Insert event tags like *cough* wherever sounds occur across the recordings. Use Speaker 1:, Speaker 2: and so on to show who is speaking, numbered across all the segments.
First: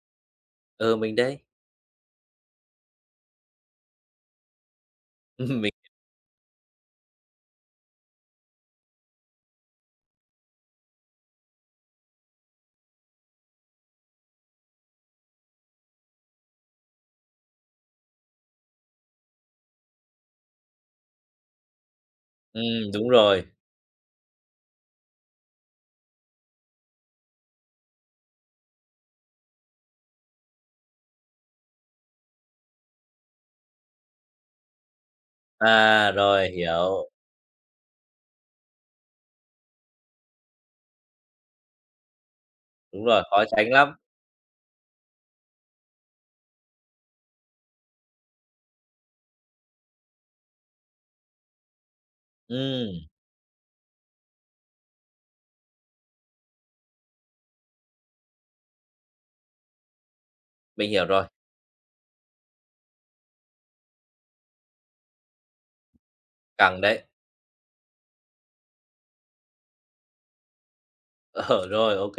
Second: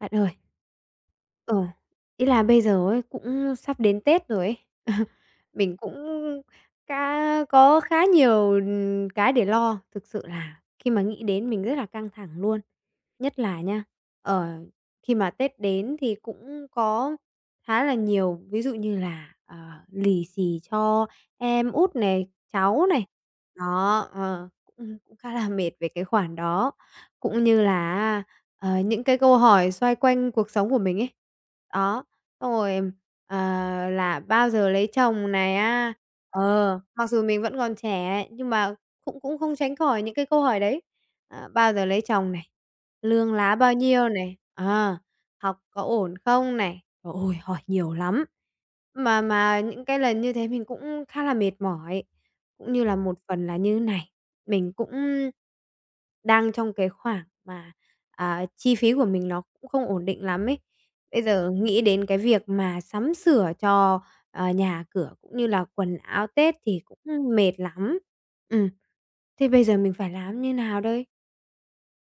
Speaker 1: Bạn ơi.
Speaker 2: Ừ, mình đấy.
Speaker 1: Ờ, ý là bây giờ ấy, cũng sắp đến Tết rồi ấy. *laughs*
Speaker 2: *laughs* Mình
Speaker 1: Mình cũng khá nhiều, cái để lo. Thực sự là khi mà nghĩ đến mình rất là căng thẳng luôn. Nhất là nha, ở khi mà Tết đến thì cũng có khá là nhiều, ví dụ như là, lì xì cho em út này, cháu này.
Speaker 2: đúng rồi.
Speaker 1: Đó, ờ, cũng cũng khá là mệt về cái khoản đó. Cũng như là những cái câu hỏi xoay quanh cuộc sống của mình ấy. Đó, xong rồi, ờ, là bao giờ lấy chồng này á.
Speaker 2: À, rồi, hiểu.
Speaker 1: Mặc dù mình vẫn còn trẻ ấy, nhưng mà cũng cũng không tránh khỏi những cái câu hỏi đấy. À, bao giờ lấy chồng này,
Speaker 2: Đúng rồi,
Speaker 1: lương
Speaker 2: khó
Speaker 1: lá
Speaker 2: tránh
Speaker 1: bao
Speaker 2: lắm.
Speaker 1: nhiêu này, học có ổn không này. Trời ôi, hỏi nhiều lắm. Mà những cái lần như thế mình cũng khá là mệt mỏi, cũng như là
Speaker 2: Ừm,
Speaker 1: một phần là như này, mình cũng đang trong cái khoảng mà chi phí của mình nó cũng không ổn định lắm ấy.
Speaker 2: mình hiểu
Speaker 1: Bây
Speaker 2: rồi,
Speaker 1: giờ nghĩ đến cái việc mà sắm sửa cho, nhà cửa cũng như là quần áo Tết thì
Speaker 2: căng
Speaker 1: cũng
Speaker 2: đấy.
Speaker 1: mệt lắm. Ừm. Thế bây giờ mình phải làm như nào đây?
Speaker 2: Ờ, rồi, ok.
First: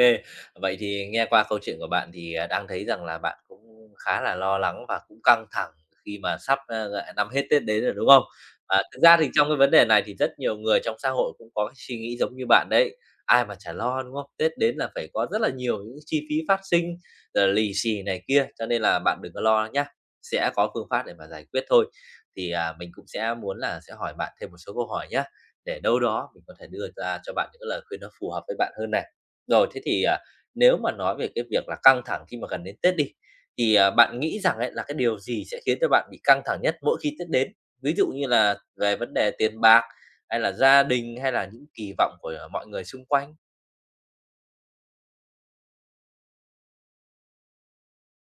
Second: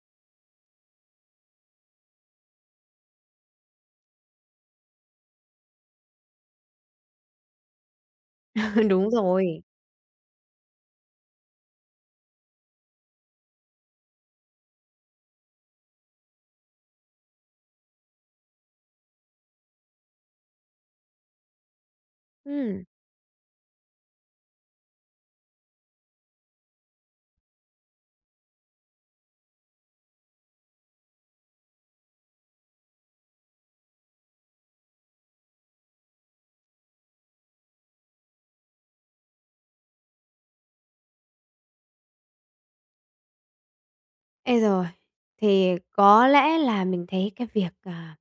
Speaker 2: Vậy thì nghe qua câu chuyện của bạn thì, đang thấy rằng là bạn cũng khá là lo lắng và cũng căng thẳng khi mà sắp, lại năm hết Tết đến rồi, đúng không?
Speaker 1: *laughs*
Speaker 2: Thực
Speaker 1: Đúng
Speaker 2: ra thì trong cái
Speaker 1: rồi.
Speaker 2: vấn đề này thì rất nhiều người trong xã hội cũng có cái suy nghĩ giống như bạn đấy, ai mà chả lo, đúng không? Tết đến là phải có rất là nhiều những chi phí phát sinh, rồi lì xì này kia, cho nên là bạn đừng có lo nhá, sẽ có phương pháp để mà giải quyết thôi. Thì,
Speaker 1: Ừm.
Speaker 2: mình cũng sẽ muốn là sẽ hỏi bạn thêm một số câu hỏi nhá, để đâu đó mình có thể đưa ra cho bạn những cái lời khuyên nó phù hợp với bạn hơn này. Rồi, thế thì, nếu mà nói về cái việc là căng thẳng khi mà gần đến Tết đi, thì, bạn nghĩ rằng ấy là cái điều gì sẽ khiến cho bạn bị căng thẳng nhất mỗi khi Tết đến? Ví dụ như là về vấn đề tiền bạc, hay là gia đình, hay là những kỳ vọng của, mọi người xung quanh?
Speaker 1: Ê rồi. Thì có lẽ là mình thấy cái việc, à,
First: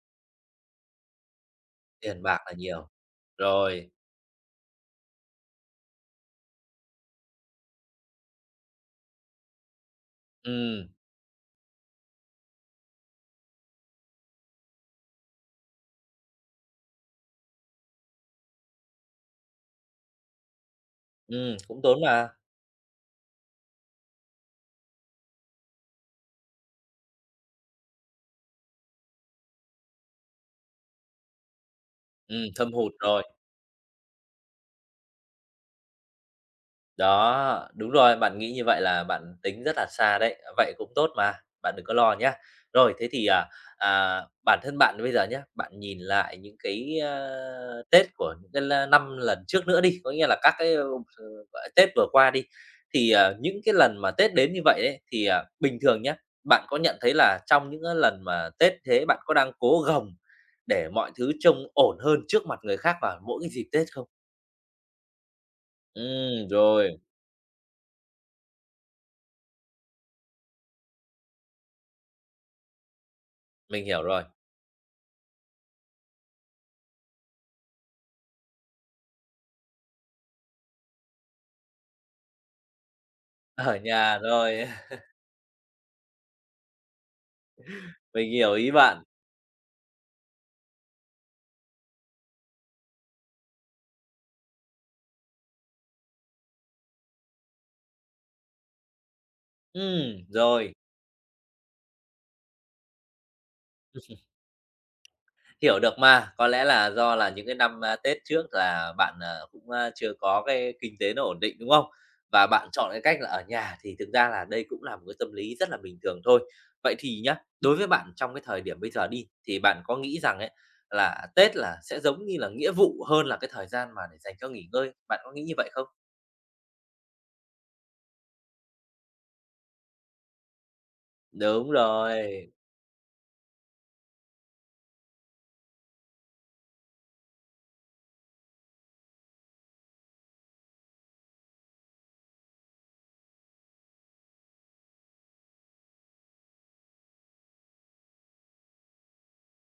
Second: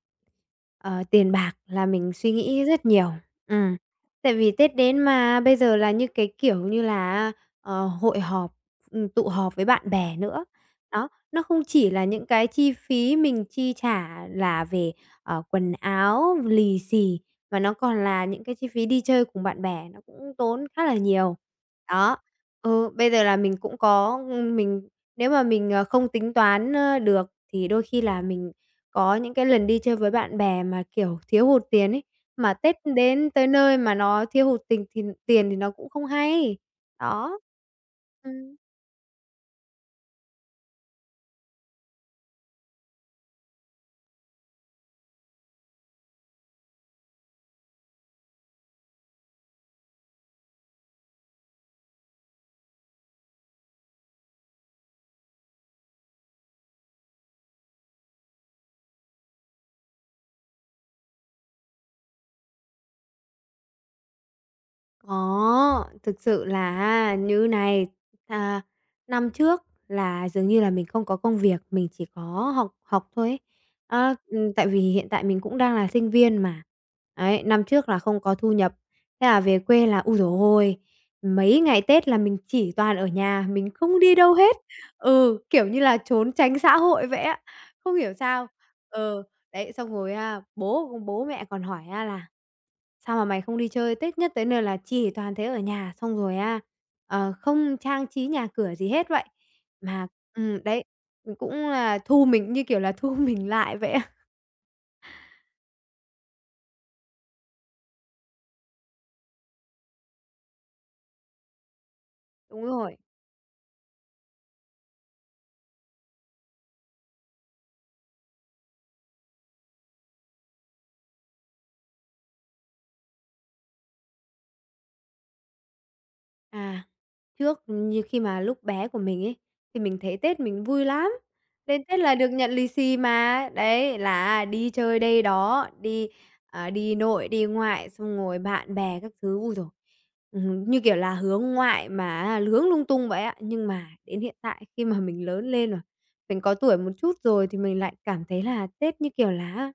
Speaker 1: ờ, tiền bạc là mình
Speaker 2: Tiền
Speaker 1: suy
Speaker 2: bạc là
Speaker 1: nghĩ rất
Speaker 2: nhiều.
Speaker 1: nhiều. Ừm,
Speaker 2: Rồi,
Speaker 1: tại vì Tết đến mà, bây giờ là như cái kiểu như là hội họp, tụ họp với bạn bè nữa.
Speaker 2: ừm,
Speaker 1: Đó, nó không chỉ là những cái chi phí mình chi trả là về, quần áo, lì xì, mà nó còn là những cái chi phí đi chơi cùng bạn bè, nó cũng tốn khá là nhiều.
Speaker 2: cũng tốn
Speaker 1: Đó,
Speaker 2: mà.
Speaker 1: bây giờ là mình nếu mà mình, không tính toán, được thì đôi khi là mình có những cái lần đi chơi với bạn bè mà, kiểu, thiếu hụt tiền ấy, mà
Speaker 2: Thâm
Speaker 1: Tết
Speaker 2: hụt rồi.
Speaker 1: đến tới nơi mà nó thiếu hụt tình thì tiền thì nó cũng không hay. Đó.
Speaker 2: Đó, đúng rồi, bạn nghĩ
Speaker 1: Ừm.
Speaker 2: như vậy là bạn tính rất là xa đấy, vậy cũng tốt mà, bạn đừng có lo nhá. Rồi, thế thì, bản thân bạn bây giờ nhá, bạn nhìn lại những cái, Tết của những cái la năm lần trước nữa đi, có nghĩa là các cái, gọi Tết vừa qua đi, thì, những cái lần mà Tết đến như vậy ấy, thì, bình thường nhá, bạn có nhận thấy là trong những cái lần mà Tết thế bạn có đang cố gồng để mọi thứ trông ổn hơn trước mặt người khác vào mỗi cái dịp Tết không?
Speaker 1: Có, thực sự
Speaker 2: Ừ rồi,
Speaker 1: là như này, à, năm trước là dường như là mình không có công việc, mình chỉ có học học thôi ấy.
Speaker 2: mình hiểu
Speaker 1: Á,
Speaker 2: rồi.
Speaker 1: ừm, tại vì hiện tại mình cũng đang là sinh viên mà. Ấy, năm trước là không có thu nhập, thế là về quê là, ôi giời ôi, mấy ngày Tết là mình chỉ toàn ở nhà, mình
Speaker 2: Ở
Speaker 1: không đi
Speaker 2: nhà
Speaker 1: đâu hết.
Speaker 2: rồi, *laughs*
Speaker 1: Ừ, kiểu như là, trốn tránh xã hội vậy á, không hiểu
Speaker 2: mình
Speaker 1: sao.
Speaker 2: hiểu ý bạn.
Speaker 1: Ờ, đấy, xong rồi á, bố bố mẹ còn hỏi á là "Sao mà mày không đi chơi, Tết nhất tới nơi là chỉ toàn thế ở nhà, xong rồi á, không trang trí nhà cửa gì hết vậy." Mà
Speaker 2: Rồi,
Speaker 1: đấy, cũng là thu mình như kiểu là thu *laughs* mình lại vậy á.
Speaker 2: hiểu được mà, có lẽ là do là những cái năm, Tết trước là bạn, cũng, chưa có cái kinh tế nó ổn định, đúng không? Và
Speaker 1: Đúng
Speaker 2: bạn chọn
Speaker 1: rồi.
Speaker 2: cái cách là ở nhà thì thực ra là đây cũng là một cái tâm lý rất là bình thường thôi. Vậy thì nhá, đối với bạn trong cái thời điểm bây giờ đi, thì bạn có nghĩ rằng ấy, là Tết là sẽ giống như là nghĩa vụ hơn là cái thời gian mà để dành cho nghỉ ngơi, bạn có nghĩ như vậy không?
Speaker 1: À, trước như khi mà lúc bé của mình ấy, thì mình thấy Tết mình vui lắm.
Speaker 2: Đúng
Speaker 1: Đến Tết là được nhận
Speaker 2: rồi,
Speaker 1: lì xì mà, đấy, là đi chơi đây đó, đi nội, đi ngoại, xong rồi bạn bè các thứ. Ôi rồi. Như kiểu là hướng ngoại mà á lung tung vậy ạ. Nhưng mà đến hiện tại khi mà mình lớn lên rồi, mình có tuổi một chút rồi thì mình lại cảm thấy là Tết, như kiểu là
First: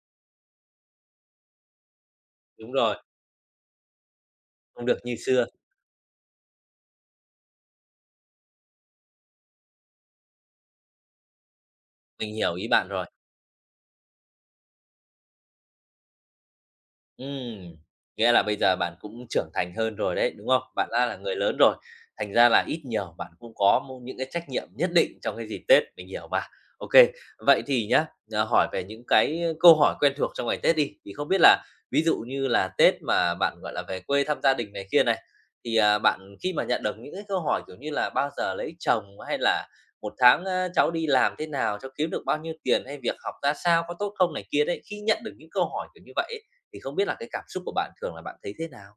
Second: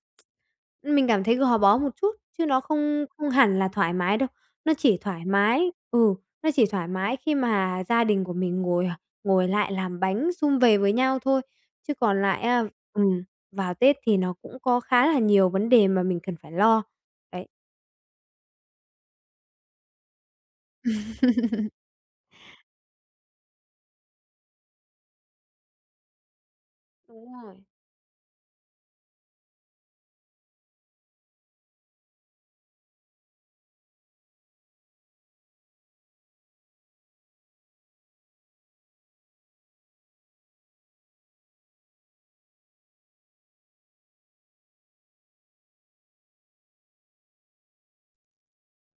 Speaker 1: mình cảm thấy gò bó một chút, chứ nó
Speaker 2: đúng rồi,
Speaker 1: không không hẳn là thoải mái đâu. Nó
Speaker 2: không
Speaker 1: chỉ
Speaker 2: được như
Speaker 1: thoải
Speaker 2: xưa,
Speaker 1: mái ừ, nó chỉ thoải mái khi mà gia đình của mình ngồi ngồi lại làm bánh sum vầy với nhau thôi. Chứ còn
Speaker 2: mình
Speaker 1: lại
Speaker 2: hiểu
Speaker 1: á
Speaker 2: ý bạn rồi.
Speaker 1: ừm, vào Tết thì nó cũng có khá là nhiều vấn đề mà mình cần phải lo. Đấy.
Speaker 2: Ừm, nghĩa là bây giờ bạn cũng trưởng thành hơn rồi đấy, đúng không? Bạn đã là người lớn
Speaker 1: *laughs*
Speaker 2: rồi, thành ra là ít nhiều bạn cũng có một những cái trách nhiệm nhất định trong cái dịp Tết, mình hiểu mà. Ok,
Speaker 1: Đúng rồi.
Speaker 2: vậy thì nhá, hỏi về những cái câu hỏi quen thuộc trong ngày Tết đi, thì không biết là ví dụ như là Tết mà bạn, gọi là, về quê thăm gia đình này kia này, thì, bạn khi mà nhận được những cái câu hỏi, kiểu như là, bao giờ lấy chồng, hay là một tháng, cháu đi làm thế nào, cháu kiếm được bao nhiêu tiền?" hay "Việc học ra sao, có tốt không?" này kia đấy, khi nhận được những câu hỏi kiểu như vậy ấy, thì không biết là cái cảm xúc của bạn thường là bạn thấy thế nào?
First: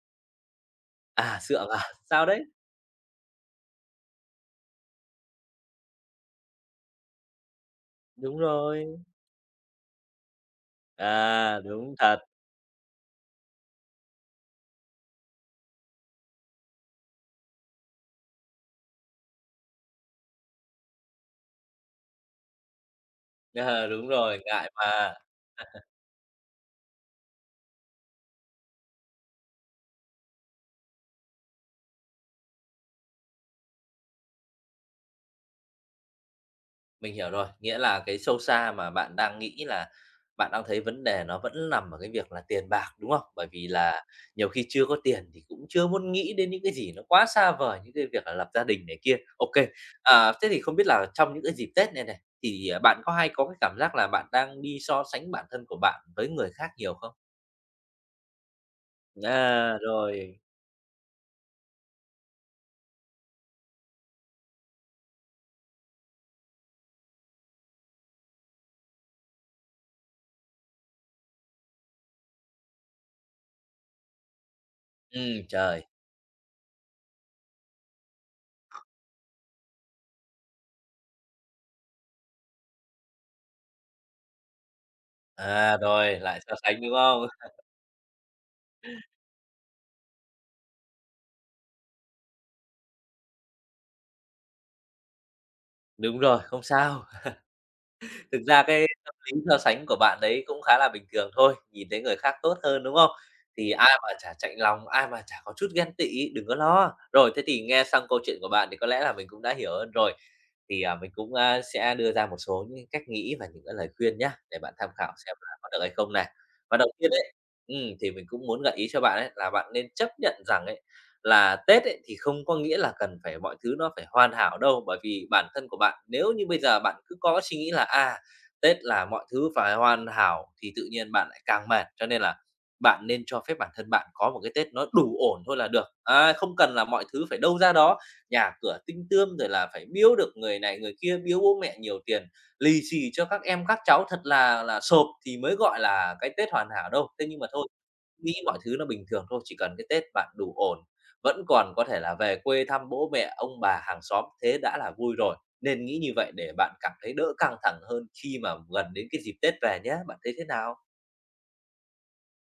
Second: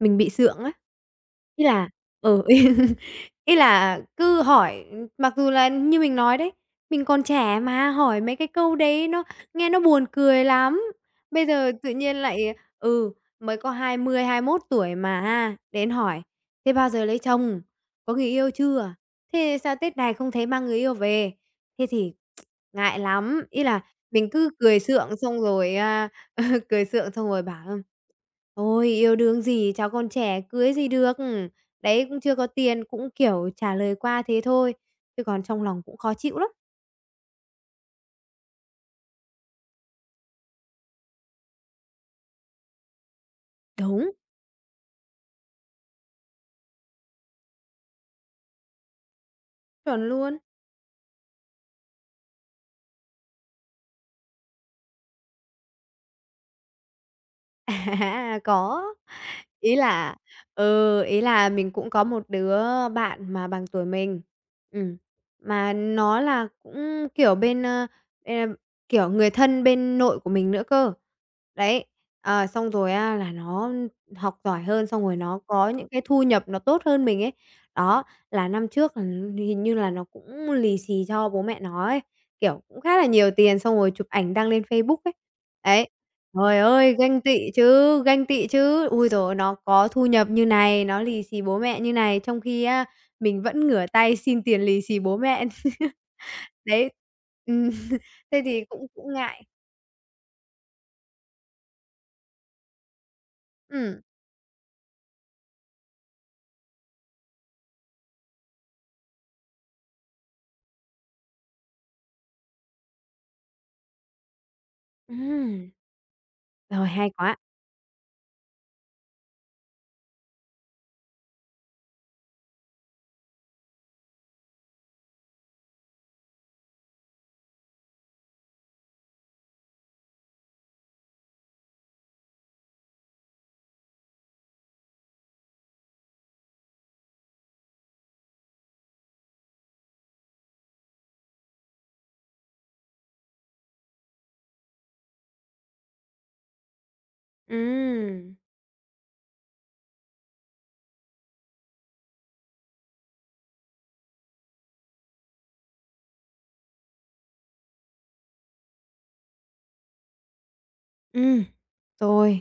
Speaker 1: Mình bị sượng á.
Speaker 2: À,
Speaker 1: Ý
Speaker 2: sượng à?
Speaker 1: là
Speaker 2: *laughs* Sao
Speaker 1: ừ,
Speaker 2: đấy?
Speaker 1: *laughs* Ý là cứ hỏi mặc dù là như mình nói đấy, mình còn trẻ mà, hỏi mấy
Speaker 2: Đúng
Speaker 1: cái câu
Speaker 2: rồi.
Speaker 1: đấy nó nghe nó buồn cười lắm. Bây
Speaker 2: À,
Speaker 1: giờ tự
Speaker 2: đúng
Speaker 1: nhiên
Speaker 2: thật.
Speaker 1: lại mới có 20, 21 tuổi mà ha, đến hỏi: "Thế bao giờ lấy chồng? Có người yêu chưa? Thế sao Tết này không thấy mang người yêu về?" Thế thì ngại lắm, ý là
Speaker 2: Ờ, đúng
Speaker 1: mình
Speaker 2: rồi,
Speaker 1: cứ
Speaker 2: ngại
Speaker 1: cười sượng
Speaker 2: mà.
Speaker 1: xong rồi, *laughs* cười sượng xong rồi bảo: "Ừ, ôi, yêu đương gì, cháu còn trẻ, cưới gì được. Đấy, cũng chưa có tiền, cũng, kiểu, trả lời qua thế thôi, chứ còn trong lòng cũng khó chịu lắm."
Speaker 2: Mình hiểu rồi, nghĩa là cái sâu xa mà bạn đang nghĩ là bạn đang thấy vấn đề nó vẫn nằm ở cái việc là tiền bạc, đúng không? Bởi vì là
Speaker 1: Đúng,
Speaker 2: nhiều khi chưa có tiền thì cũng chưa muốn nghĩ đến những cái gì nó quá xa vời, những cái việc là lập gia đình này kia. Ok,
Speaker 1: chuẩn luôn.
Speaker 2: thế thì không biết là trong những cái dịp Tết này này, thì, bạn có hay có cái cảm giác là bạn đang đi so sánh bản thân của bạn với người khác nhiều không?
Speaker 1: *laughs* À, có. Ý
Speaker 2: À,
Speaker 1: là
Speaker 2: rồi.
Speaker 1: Ý là mình cũng có một đứa bạn mà bằng tuổi mình, ừm, mà nó là cũng, kiểu, bên, em kiểu, người thân bên nội của mình nữa cơ. Đấy, xong rồi á là nó học giỏi hơn, xong rồi nó có
Speaker 2: Trời,
Speaker 1: những cái thu nhập nó tốt hơn mình ấy. Đó. Là năm trước là hình như là nó cũng lì xì cho bố mẹ nó ấy, kiểu, cũng khá là nhiều tiền, xong rồi chụp ảnh đăng lên Facebook ấy. Đấy,
Speaker 2: rồi lại so
Speaker 1: trời
Speaker 2: sánh, đúng
Speaker 1: ơi, ganh
Speaker 2: không?
Speaker 1: tị
Speaker 2: *laughs*
Speaker 1: chứ, ganh tị chứ. Ôi giời ơi, nó có thu nhập như này, nó lì xì bố mẹ như này, trong khi á mình vẫn ngửa tay xin tiền lì xì bố mẹ. *laughs*
Speaker 2: Đúng rồi, không
Speaker 1: Đấy,
Speaker 2: sao.
Speaker 1: ừm, *laughs*
Speaker 2: Thực
Speaker 1: thế
Speaker 2: ra
Speaker 1: thì cũng
Speaker 2: cái
Speaker 1: cũng
Speaker 2: tâm lý
Speaker 1: ngại.
Speaker 2: so sánh của bạn đấy cũng khá là bình thường thôi, nhìn thấy người khác tốt hơn, đúng không? Thì ai
Speaker 1: Ừm.
Speaker 2: mà chả chạnh lòng, ai mà chả có chút ghen tị, đừng có lo. Rồi, thế thì nghe xong câu chuyện của bạn thì có lẽ là mình cũng đã hiểu hơn rồi. Thì, mình cũng, sẽ đưa ra một số những cách nghĩ và những cái lời khuyên nhá, để bạn tham khảo xem là có
Speaker 1: Ừm,
Speaker 2: được hay không này. Và
Speaker 1: rồi,
Speaker 2: đầu
Speaker 1: hay
Speaker 2: tiên ấy,
Speaker 1: quá.
Speaker 2: thì mình cũng muốn gợi ý cho bạn ấy là bạn nên chấp nhận rằng ấy, là Tết ấy thì không có nghĩa là cần phải mọi thứ nó phải hoàn hảo đâu. Bởi vì bản thân của bạn nếu như bây giờ bạn cứ có suy nghĩ là, Tết là mọi thứ phải hoàn hảo thì tự nhiên bạn lại càng mệt, cho nên là bạn nên cho phép bản thân bạn có một cái Tết nó đủ ổn thôi là được. À, không cần là mọi thứ phải đâu ra đó, nhà cửa tinh tươm rồi là phải biếu được người này người kia, biếu bố mẹ nhiều tiền, lì xì cho các em các cháu thật là xộp thì mới gọi là cái Tết hoàn hảo đâu. Thế nhưng mà thôi, nghĩ
Speaker 1: Ừm,
Speaker 2: mọi thứ nó bình thường thôi, chỉ cần cái Tết bạn đủ ổn, vẫn còn có thể là về quê thăm bố mẹ, ông bà, hàng xóm, thế đã là vui rồi. Nên nghĩ như vậy để bạn cảm thấy đỡ căng thẳng hơn khi mà gần đến cái dịp Tết về nhé, bạn thấy thế nào?
Speaker 1: ừm, rồi.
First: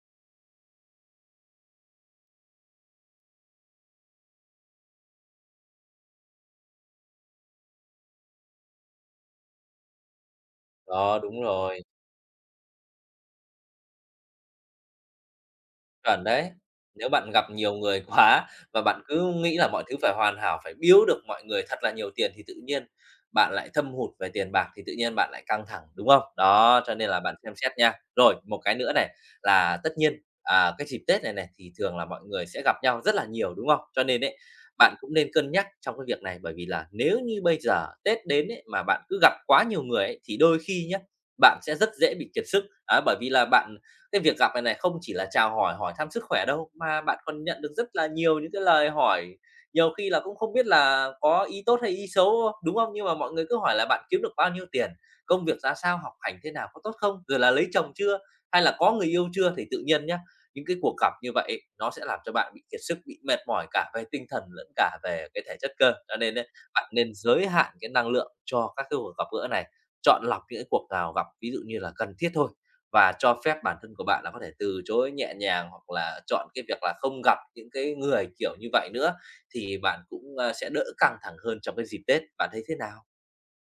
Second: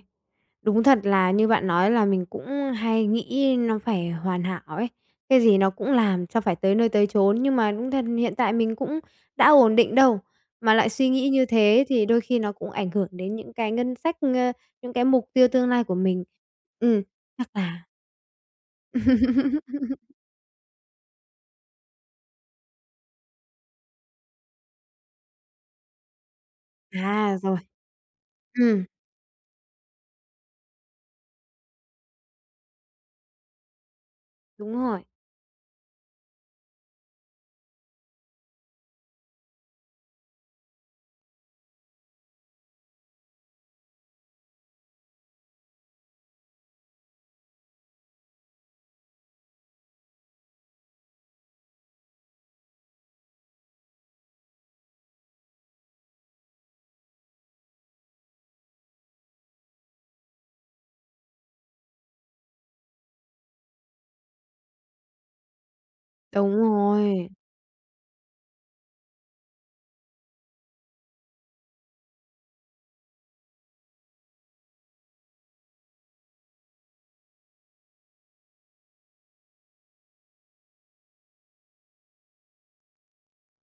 Speaker 1: Đúng thật là như bạn nói là mình cũng hay nghĩ nó phải hoàn hảo ấy, cái gì nó cũng làm cho phải tới nơi tới chốn, nhưng mà đúng thật hiện tại mình cũng đã ổn định đâu, mà lại suy
Speaker 2: Đó,
Speaker 1: nghĩ
Speaker 2: đúng
Speaker 1: như
Speaker 2: rồi.
Speaker 1: thế thì đôi khi nó cũng ảnh hưởng đến những cái ngân sách, những cái mục tiêu tương lai của
Speaker 2: Chuẩn
Speaker 1: mình.
Speaker 2: đấy.
Speaker 1: Ừm,
Speaker 2: Nếu bạn gặp
Speaker 1: chắc
Speaker 2: nhiều
Speaker 1: là
Speaker 2: người quá và bạn cứ nghĩ là mọi thứ phải
Speaker 1: *laughs*
Speaker 2: hoàn hảo, phải biếu được mọi người thật là nhiều tiền thì tự nhiên bạn lại thâm hụt về tiền bạc, thì tự nhiên bạn lại căng thẳng, đúng không? Đó, cho nên là bạn
Speaker 1: à,
Speaker 2: xem
Speaker 1: rồi,
Speaker 2: xét nha. Rồi, một cái
Speaker 1: ừm,
Speaker 2: nữa này là tất nhiên, cái dịp Tết này này thì thường là mọi người sẽ gặp nhau rất là nhiều, đúng không? Cho nên ấy,
Speaker 1: đúng
Speaker 2: bạn
Speaker 1: rồi,
Speaker 2: cũng nên cân nhắc trong cái việc này, bởi vì là nếu như bây giờ Tết đến ấy, mà bạn cứ gặp quá nhiều người ấy, thì đôi khi nhé bạn sẽ rất dễ bị kiệt sức. Á, bởi vì là bạn cái việc gặp này này không chỉ là chào hỏi, hỏi thăm sức khỏe đâu, mà bạn còn nhận được rất là nhiều những cái lời hỏi, nhiều khi là cũng không biết là có ý tốt hay ý xấu, đúng không? Nhưng mà mọi người cứ hỏi là bạn kiếm được bao nhiêu tiền, công việc ra sao, học hành thế nào, có tốt không, rồi là lấy chồng chưa, hay là có người yêu chưa, thì tự nhiên nhá, những cái cuộc gặp như vậy nó sẽ làm cho bạn bị kiệt sức, bị mệt mỏi cả về tinh thần lẫn cả về cái thể chất cơ. Cho nên ấy,
Speaker 1: đúng
Speaker 2: bạn nên
Speaker 1: rồi,
Speaker 2: giới hạn cái năng lượng cho các cái cuộc gặp gỡ này, chọn lọc những cái cuộc nào gặp ví dụ như là cần thiết thôi và cho phép bản thân của bạn là có thể từ chối nhẹ nhàng hoặc là chọn cái việc là không gặp những cái người kiểu như vậy nữa thì bạn cũng, sẽ đỡ căng thẳng hơn trong cái dịp Tết, bạn thấy thế nào?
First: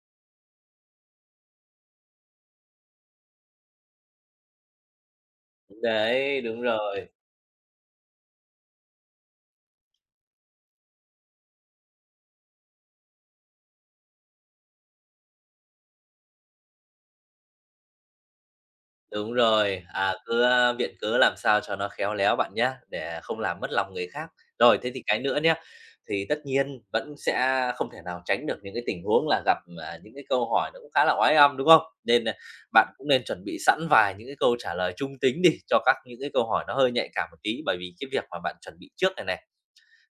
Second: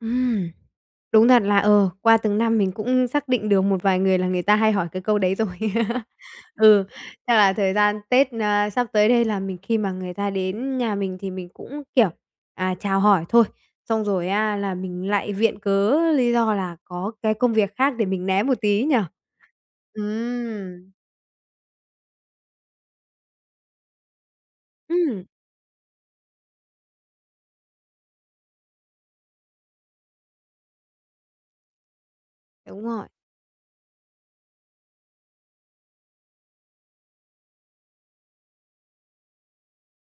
Speaker 1: ừm. Đúng thật là, qua từng năm mình cũng xác định được một vài người là người ta hay hỏi cái câu đấy rồi. *laughs*
Speaker 2: Đấy, đúng
Speaker 1: Ừ,
Speaker 2: rồi.
Speaker 1: chắc là thời gian Tết, sắp tới đây là mình khi mà người ta đến nhà mình thì mình cũng, kiểu, chào hỏi thôi, xong rồi á là mình lại viện cớ lý do là có cái công việc khác để mình né một tí nhỉ?
Speaker 2: Đúng rồi, cứ,
Speaker 1: Ừm,
Speaker 2: viện cớ làm sao cho nó khéo léo bạn nhá, để không làm mất lòng người khác. Rồi, thế thì cái
Speaker 1: ừm,
Speaker 2: nữa nhé, thì tất nhiên vẫn sẽ không thể nào tránh được những cái tình huống là gặp, những cái câu hỏi nó cũng khá là oái âm, đúng không? Nên,
Speaker 1: đúng
Speaker 2: bạn
Speaker 1: rồi,
Speaker 2: cũng nên chuẩn bị sẵn vài những cái câu trả lời trung tính đi, cho các những cái câu hỏi nó hơi nhạy cảm một tí, bởi vì cái việc mà bạn chuẩn bị trước này này,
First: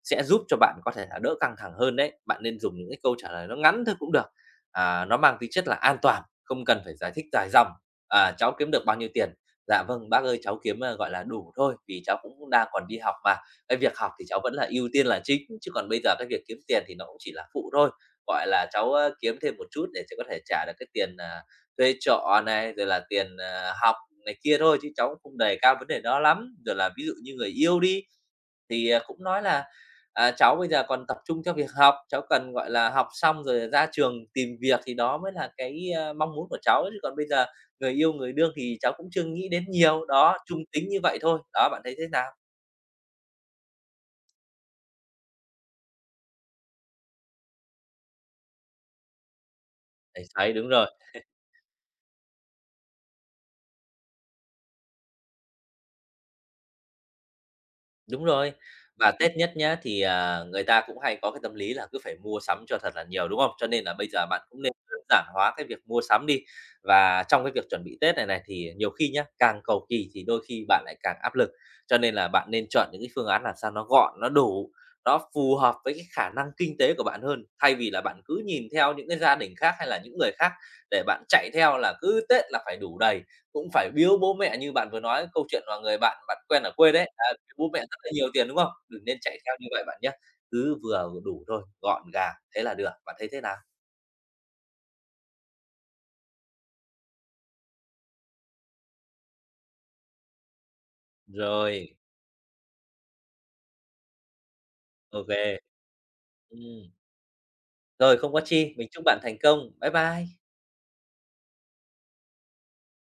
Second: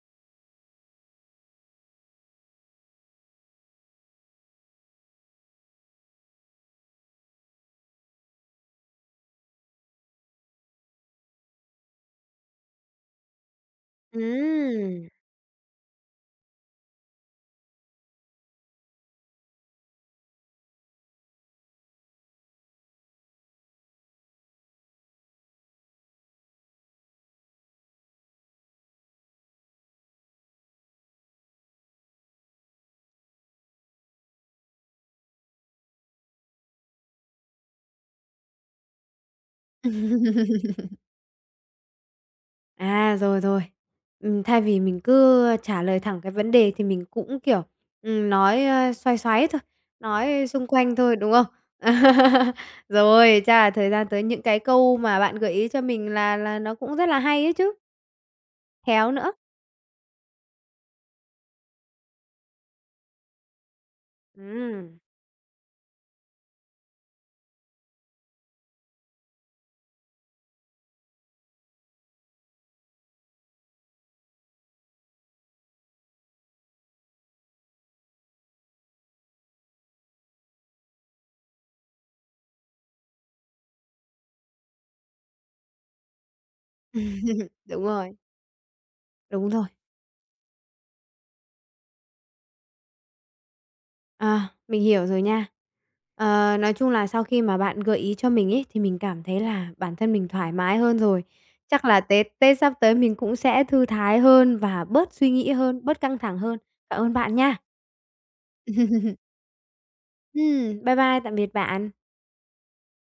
Speaker 2: sẽ giúp cho bạn có thể là đỡ căng thẳng hơn đấy. Bạn nên dùng những cái câu trả lời nó ngắn thôi cũng được, nó mang tính chất là an toàn, không cần phải giải thích dài dòng. "À, cháu kiếm được bao nhiêu tiền?" "Dạ vâng, bác ơi, cháu kiếm, gọi là, đủ thôi, vì cháu cũng đang còn đi học mà. Cái việc học thì cháu vẫn là ưu tiên
Speaker 1: ừm.
Speaker 2: là chính, chứ còn bây giờ cái việc kiếm tiền thì nó cũng chỉ là phụ thôi. Gọi là, cháu, kiếm thêm một chút để cháu có thể trả được cái tiền, thuê trọ này, rồi là tiền, học này kia thôi, chứ cháu cũng không đề cao vấn đề đó lắm." Rồi là ví dụ như người yêu đi, thì, cũng nói là, cháu bây giờ còn tập trung cho việc học, cháu cần, gọi là, học xong rồi ra trường tìm việc thì đó mới là cái, mong muốn của cháu, chứ còn bây giờ người yêu, người đương thì cháu cũng chưa nghĩ đến nhiều. Đó, trung tính như vậy thôi. Đó, bạn thấy thế nào?
Speaker 1: À, rồi, rồi. Thay vì mình cứ trả lời thẳng cái vấn đề thì mình cũng, kiểu, nói, xoáy xoáy thôi,
Speaker 2: Thấy
Speaker 1: nói
Speaker 2: đấy,
Speaker 1: xung
Speaker 2: đúng rồi.
Speaker 1: quanh thôi, đúng không? *laughs* Rồi, chắc là thời gian tới những cái câu mà bạn gợi ý cho mình là nó cũng rất là hay ấy chứ,
Speaker 2: Đúng rồi.
Speaker 1: khéo
Speaker 2: Và
Speaker 1: nữa.
Speaker 2: Tết nhất nhá, thì, người ta cũng hay có cái tâm lý là cứ phải mua sắm cho thật là nhiều, đúng không? Cho nên là bây giờ bạn cũng nên
Speaker 1: Ừm,
Speaker 2: đơn giản hóa cái việc mua sắm đi. Và trong cái việc chuẩn bị Tết này này, thì nhiều khi nhá, càng cầu kỳ thì đôi khi bạn lại càng áp lực. Cho nên là bạn nên chọn những cái phương án làm sao nó gọn, nó đủ, nó phù hợp với cái khả năng kinh tế của bạn hơn, thay vì là bạn cứ nhìn theo những cái gia đình khác hay là những người khác để bạn chạy theo là cứ Tết là phải đủ đầy. Cũng phải biếu bố mẹ như bạn vừa nói, câu chuyện mà người bạn bạn quen ở quê đấy, biếu bố mẹ
Speaker 1: đúng
Speaker 2: rất là
Speaker 1: rồi,
Speaker 2: nhiều tiền, đúng không? Đừng nên chạy
Speaker 1: đúng
Speaker 2: theo
Speaker 1: rồi.
Speaker 2: như vậy bạn nhé, cứ vừa đủ thôi, gọn gàng, thế là được, bạn thấy thế nào?
Speaker 1: À, mình hiểu rồi nha. Ờ, nói chung là sau khi mà bạn gợi ý cho mình ấy, thì mình cảm thấy là bản thân mình thoải mái hơn rồi. Chắc
Speaker 2: Rồi,
Speaker 1: là Tết Tết sắp tới mình cũng sẽ thư thái hơn và bớt
Speaker 2: ô,
Speaker 1: suy nghĩ hơn, bớt căng thẳng hơn.
Speaker 2: ừm,
Speaker 1: Cảm ơn bạn nha.
Speaker 2: rồi không có chi, mình chúc bạn
Speaker 1: *laughs*
Speaker 2: thành công. Bye bye.
Speaker 1: Bye bye, tạm biệt bạn.